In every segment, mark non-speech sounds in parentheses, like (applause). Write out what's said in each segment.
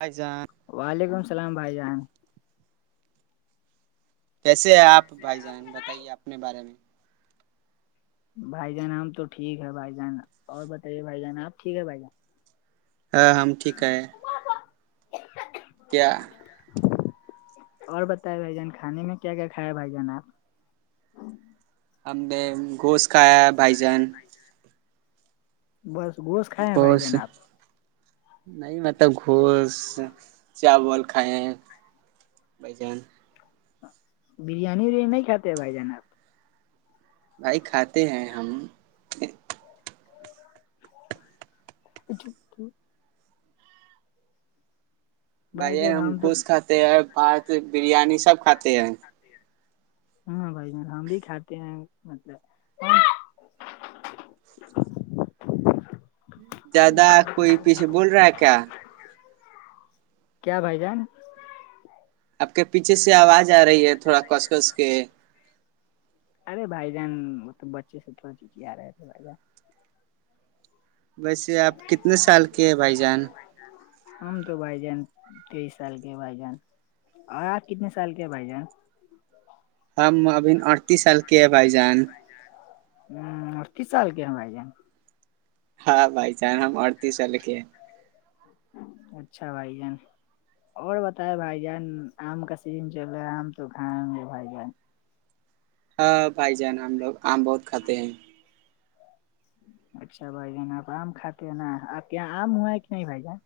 پائ جان وعلیکم السلام بھائی جان کیسے ہے آپ بھائی جان بتائیے اپنے بارے میں بھائی جان آام تو ٹھیک ہے بھائی جان اور بتائیے بھائی جان آپ ٹھیک ہے بھائی جان ہاں ہم ٹھیک ہے کیا اور بتائے بھائی جان کھانے میں کیا کیا کھیا بھائی جان آپ ہم نے گھوشت کھایا بھائی جان بس گوش گوش نہیں مطلب گھوش چاول کھائے بجان بریانی اریانی نہیں کاتے ہیں بھائی جناب بھائی کھاتے ہیں ہم ا جو بھائی ہم گھوس کھاتے ہیں بھات بریانی سب کھاتے ہیں (unintelligible) ہاں بھائی جان ہم بھی کھاتے ہیں مطلب (unintelligible) زیادہ کوئی پیچھے بول رہا ہے کیا کیا بھائی جان آپ کے پیچھے سے آواز آ رہی ہے تھوڑا کس کس کے ارے بھائی جان مطلب بچے سے تھوڑا چیچ آ رہے تھے بھائی جان ویسے آپ کتنے سال کے ہیں بھائی جان ہمم تو بھائی جان تیئیس سال کے بائی جان اور آپ کتنے سال کے بھائی جان ہم ابھی اڑتیس سال کے ہے بھائی جان ہ کس چال کے بھائی جان ہاں بھائی چان ہم اڑتیس والالے کے ہیں اچھا بھائی جان اور بتائے بھائی جان آم کا سیزن چل رہا ہے آم تو کھائے ہوں گے بھائی جان ہ بھائی جان ہم لوگ آم بہت کھاتے ہیں اچھا بھائی جانا آپ آم کھاتے ہیں نا آپ کے یہاں آم ہوا ہے کہ نہیں بھائی جان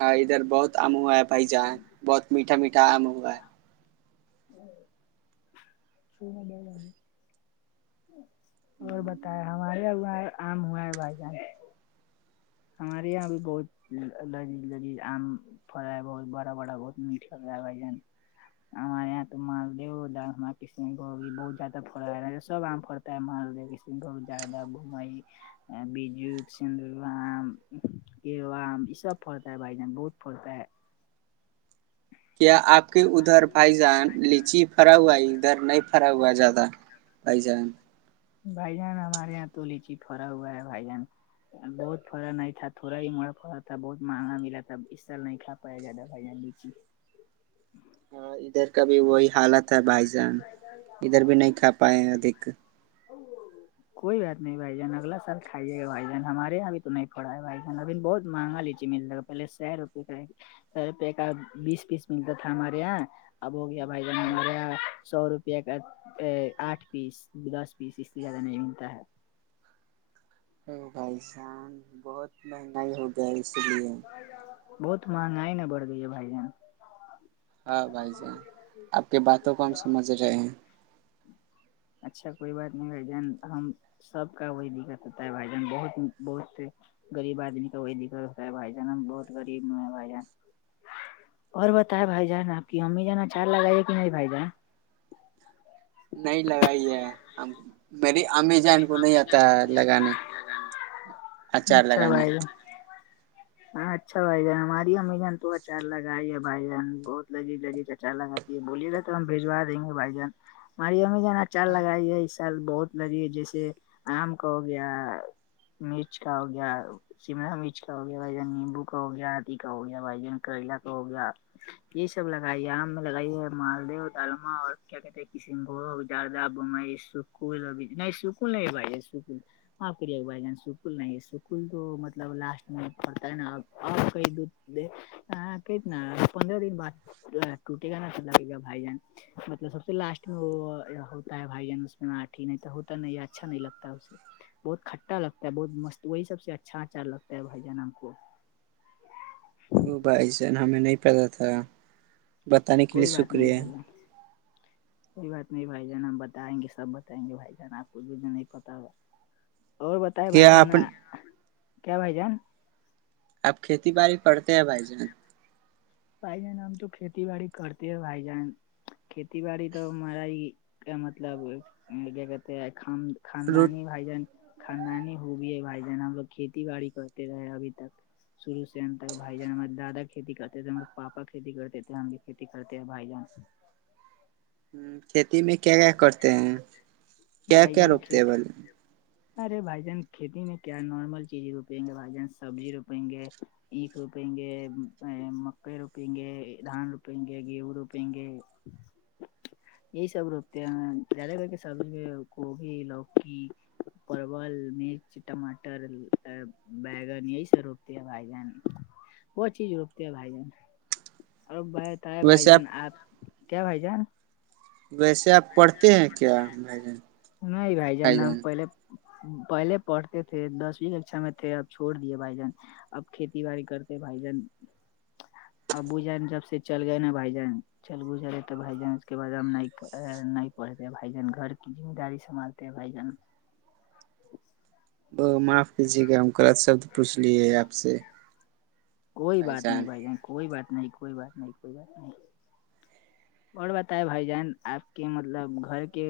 ہاں ادھر بہت آم ہوا ہے بھائی جہاں بہت میٹھا میٹا آم ہوا ہے (unintelligible) اور بتائے ہمارے آم ہوا ہے بھائی جان ہمارے یہاں بھی بہت لگی لگی عم پڑا ہے بہت بڑا بڑا بہت میٹ ل رہا ہےھائی جان ہمارے یہاں تو مالد ہو ج کن بہت زیادہ فا سبم محال دیک بہت زیادہ گھوم بجت سندور وام یہ سب فڑتا ہے بائی جان بہت فڑتا ہے کیا آپ کے ادھر بھائی جان لیچی پھرا ہوا ہے ادھر نہیں پھرا ہوا ہے زیادہ بھائی جان بائی جان ہمار یہاں تلی چ فرا ہو گا ہے بائی جان بہت پڑا نہیں تھا تھوڑا ہی مڑا پڑا تھا بہت مہنگا ملا تھا اس سال نہیں تھاا پایا جاتا بھائییاڈی ج ہی ادھر کا بھی وہی حالت ہے بھائی جان ادھر بھی نہیں کھا پائے ادک (unintelligible) کوئی بات نہیں بھائی جان اگلا سال کھائیے گا بائی جان ہمارے یہاں بھی تو نہیں پڑا ہے بھائی جان اب بہت مہنگا لیجیے مل لگا پہے سے روپئے کا روپ کا بیس پیس ملتا تھا ہمارے یہاں اب ہو گیا بھائی جان ہمارے یہاں سو روپ آٹھ پیس دس پیس اس سے زیادہ نہیں ملتا ہے بھائی شان بہت مہنگائی ہو گیا ہے اس لیے بہت مہنگائی نہ بڑھ گئی ہے بھائی جن ہاں بھائی جان آپ کی باتوں کو ہم سمجھ رہے ہیں- اچھا کوئی بات نہیں گارجین ہم- سب کا وہی دقت ہوتا ہے بھائی جان بہت بہت- غریب آدمی کا وہی دقت ہوتا ہے بھائی جان ہم بہت غریب ن ہے بھائی جان- اور بتا بھائی جان آپ کی امی ج نا چار لگائیے کہ نہیں بھائی جان- نہیں، لگائی ہے ہم- میری امی جان کو نہیں آتا لگانے اچار اچھا لگانے بھائی ہاں اچھا بھائی جان ہماری امی جان تو اچار لگاائی ہے بھائی جان بہت لذیج لذیج اچار لگا یہ بولیے رہے تو ہم بھیجوا دیں گے بھائی جان ہماری امی ج ناچال لگائی ہے اس سال بہت ل لییے جیسے آم کا ہو گیا مرچ کا ہو گیا شملا مرچ کا ہو گیا بھائی جان نیمبو کا ہو گیا آدھی کا ہو گیا بھائی جان کرلا کا ہو گیا یہ سب لگائی ہے ہم نے لگائی ہے مالدو ڈالما اور کیا کہتے ہیں کشن گ- زیادہ بئی سکل ابھی نہیں سکل نہیں بھائی سکل- آف کریے بھائی جان سکل نہیں سکل تو مطلب لاسٹ میں پڑتا ہے نا اور کئی- د ہ کہنا پندرہ دن بعد ٹوٹے گا نا تو لا بائی جان- مطلب سب سے لاسٹ میں وہ ہوتا ہے بھائی جان اس میں آٹ ہی نہیں تو ہو- نہیں اچھا نہیں لگتاے بہت کھٹا لگتا ہے بہت مست وہی سب سے اچھا آچار لگتا ہے بھائی جان ہم کو- ا بھائی سن ہمیں نہیں پتا تھا بتانے کے لیے کوئی بات نہیں بھائی شکریہ- جان کوئی بات نہیں بھائی جان ہم بتائیں گے سب بتائیں گے بھائی جان آپ کوھ بھی نہیں پتا ہوا- اور بتائے بھائی کیا جان آپ کیا بھائی جان- اپ کھیتی بای کرتے ہیں بھائی جان- بھائی جان ہم تو کھیتی باڑی کرتے ہیں بھائی جان کھیتی باڑی تو ہمارا ہی- مطلب کیا کہتے ہیں روز خاندانی بھائی جان- خاندانی ہو بھیئی ہے بھائی جان ہم لوگ کھیتی باڑی کرتے رہے ابھی تک- شرو سے ہم تک بھائی جان ہمار دادا کھیتی کرتے تھ ہم- پاپا کھیتی کرتے تھے ہم بھی کھیتی کرتے ہیں بھائی جان- ہ کھیتی میں کیا- کیا کرتے ہیں کیا بھائی کیا جان روپتے ہیں کھیتی بولے- ارے بھائی جان کھیتی میں کیا نارمل چیز روپیں گے بھائی جان سبزی روپیں گے- اکھ روپیں گے مکئی روپیں گے دھان روپیں گے گیہ روپیں گے- (inaudible) سب روکتے ہیں زیادہ کر کے سبزی میں گوبھی لوکی- پرول، مرچ، ٹماٹر بیگ سے روک دیا بھائی جان - وہ چیز روکتے ہے بھائی جان اور بائی- کیا بھائی جان آپ کیا بھائی جان- ویسے اپ پڑھتے ہیں کیا میں نے نہیں بھائی ہم جان? پہلے پہلے پڑھتے تھے، دسویں ککشا میں تھے اب چھوڑ دیے بھائی جان- اب کھیتی باڑی کرتے بھائی جان- ابو جان جب سے چل گئے نا بھائی جان چل گز رہے تو بھائی جان اس کے بعد ہم نہیں کر- نہیں پڑھتے بھائی جن گھر کی ذمہ داری سبھالتے بھائی جن- وہ معاف کیجیے گا ہم غلط شبد پوچھ لیے آپ سے- کوئی بات نہیں بھائی ج کوئی بات نہیں کوئی بات نہیں کوئی بات نہیں- اور بتاائے بھائی جان آپ کے مطلب گھر کے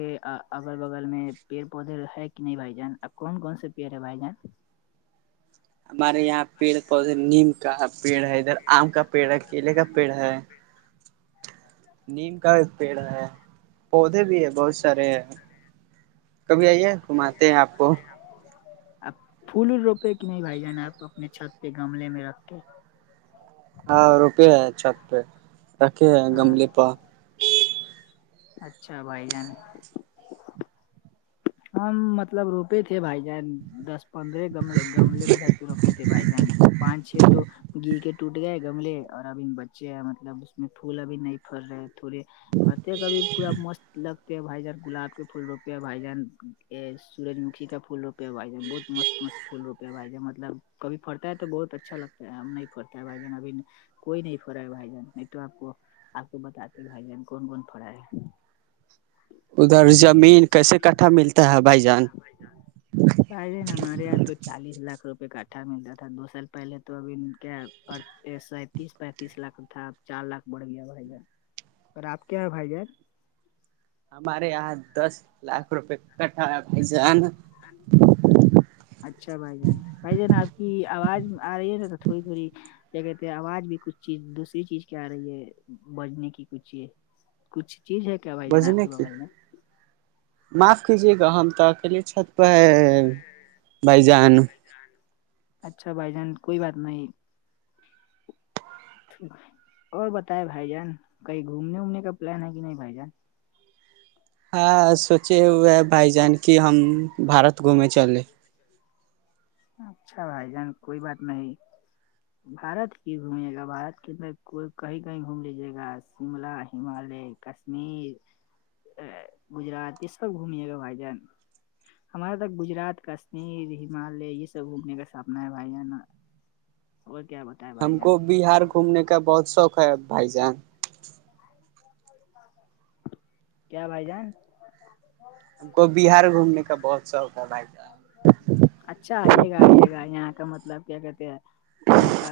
اگل بغل میں- پیڑ پودے ہے کہ نہیں بھائی جان اب کون کون سے پیڑ ہے بھائی جان- ہمارے یہاں پیڑ پودے نیم کا پیڑ ہے ادھر آم کا پیڑ ہے کیلے کا پیڑ ہے- نیم کا پیڑا ہے پودے بھی ہے- بہت سارے کبھی آئیے، گھماتے ہیں آپ کو آپ پھول روپے کہ نہیں بھائی جان آپ اپنے چھت پہ گملے میں رکھ کے- ہاں روپے ہیں چھت پہ رکھے ہیں ہاں گملے پا- اچھا بھائی جان- ہم مطلب روپے تھے بھائی جان دس پندرہ گ گملے میں- روتے تھے بھائ جان پانچ چھ تو گی کے ٹوٹ گئے گملے اور ابھی بچے مطلب اس میں پھول ابھی نہیں پڑ رہے تھوڑے پڑتے کاب پورا مست لگتے بھائی جان گلاب کے پھول روپے بھائی جان سورج مکھی کا پھول روپے با ہے بہت مست مست فھول روپے ہے مطلب کبھی پڑتا ہے تو بہت اچھا لگتا ہے ہم نہیں پڑتا ہے بھائی جان ابھی- کوئی نہیں فرا ہے بھائی جان نہیں تو آپ کو- آپ کو بتاتے بھائی جان کون کون پڑا ہے- ادھر زمین کیسے- کٹھا کیسے کتا ہے بھائی ملتا جان ہے بھ جان (inaudible) بھائی جان نا ہمارے یہاں تو چالیس لاکھ روپئے کٹھا ملتا تھا دو سال پہلے تو ابھی کیا اور سینتیس پینتیس لاکھ کا تھا چار لاکھ بڑھ گیا بھائی جان اور آپ کیا ہے بھائی جان ہمارے یہاں دس لاکھ روپے کٹایا بھائی جان ہاں اچھا بھائی جان بھائی جان آپ کی آواز آ رہی ہے نا تھوڑی تھوڑی کیا کہتے آواز بھی کچھ چیز دوسری چیز کیا آ رہی ہے بجنے کی کچھ چیز کچھ چیز ہے کیا بھائی جانا آپ بجنے کے کی بگل میں معاف کیجے گا ہم تو اکیلے چھت پہ بھائی جان اچھا بھائی جان کوئی بات نہیں اور بتائے بھائی جان کہیں گھومنے وومنے کا پلان ہے کہ نہیں بھائی جان ہاں سوچے ہوئے ہے بھائی جان کی ہم بارت گھومے چلے اچھا بھائی جان کوئی بات نہیں بارت کی گھومے گا بارت کے اندر کوئی کہیں کہیں گھوم لیجیے گا شملہ ہممالیہ کشمیر گجرات یہ سب گھمیے گا بھائی جان ہمارے تک گجرات کشمیر ہمالیہ سے گھومنے کا سپنا ہے بھائی جانا اور کیا بتا ہم کو بہار گھومنے کا بہت شوق ہے بھائی جان کیا بھائی جان ہم کو بہار گھومنے کا بہت شوق ہے بھائی جان اچھا آئیے گا آئیے گا یہاں کا مطلب کیا کہتے ہیں یہاں کا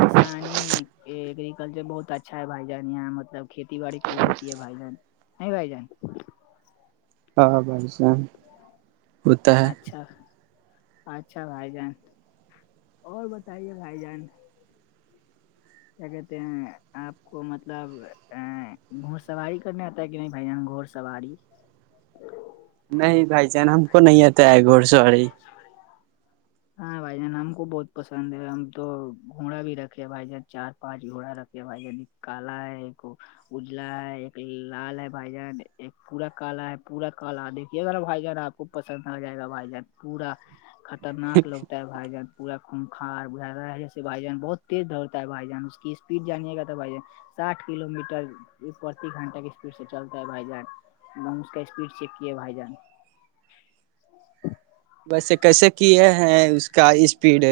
کسانی ایگررییکلچر بہت اچھا اچھا ہے بھائی جان یہاں مطلب کھیتی باڑی خوب ہوتی ہے بھائی جان ہے بھائی جان ہاں بسس ہوتا ہے اچھا اچھا بھائی جان اور بتائیے بھائی جان کیا کہتے ہیں آپ کو مطلب ا گھڑ سواری کرنے آتا ہے کہ نہیں بھائی ہم گھڑ سواری نہیں بھائی جان ہم کو نہیں آتا ہے گھوڑ سوڑی ہاں بھائی جان ہم کو بہت پسند ہے ہم تو گھوڑا بھی رکھے بھائی جان چار پانچ گھوڑا رکھے بھائی جان (inaudible) اجلا ہے ایک لال ہے بھائی جان ایک پورا کالا ہے پورا کالا دیکھیے ذرا بھائی جان آپ پسند آ جائے گا بھائی جان پورا خطرناک لوگتا بھائی جان پورا خونخار بجھ جیے بھائی جان بہت تیز دوڑتا ہے بھائی جان اس کی اسپیڈ جانا تھا بھائی جان ساٹھ کلو میٹر پرتی گھنٹہ کی اسپیڈ سے چلتا ہے بھائی جان کا اسپیڈ چیک کی ہے بھائی جان بسے کیسے کی ہے اس کا اسپیڈ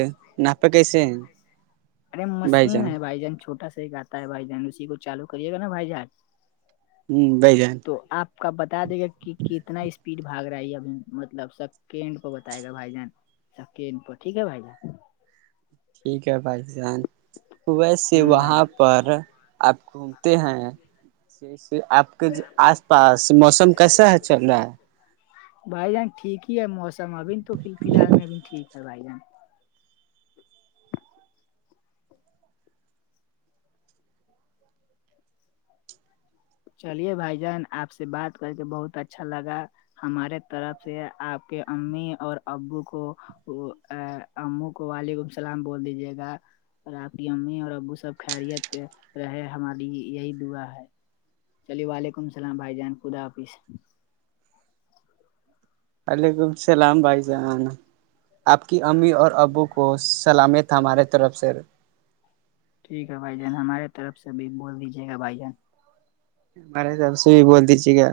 نہپ کیسے مشین ہے بھائی جان چھوٹا س ہی آتا ہے بھائی جان اسی کو چالو کریے گا نا بھائی جان ہوں بھ جائیں تو آپ کا بتا دے گا کہ کتنا اسپیڈ بھاگ رہا ہے ابھی مطلب سب کینڈ پ بتائے گا بھائی جانچ کی ٹھیک ہے بھائی جان ٹھیک ہے بھائی جان ویسے ہ بھائی وہاں جان پر آپ گھومتے ہیں ج آپ کے آس پاس موسم کیسا ہے چل رہا ہے بھائی جان ٹھیک ہی ہے موسم ابھی تو فی الحال میں بھیب ٹھیک ہے بھائی جان چلیے بھائی جان آپ سے بات کر کے بہت اچھا لگا ہمارے طرف سے آپ کے امی اور ابو کو وہ کو وعلیکم اللام بول دیجیے گا اور آپ کی امی اور ابو سب خیریت رہے ہماری یہی دعا ہے چلیے وعلیکم السلام بھائی جان خدا حافظ وعلیکم السلام بھائی جان آپ کی امی اور ابو کو سلامت ہمارے طرف سے ٹھیک ہے بھائی جان ہمارے طرف سے بھی بول دیجیے گا بھائی جان مارےس آب سے بھی بول دیجیے گا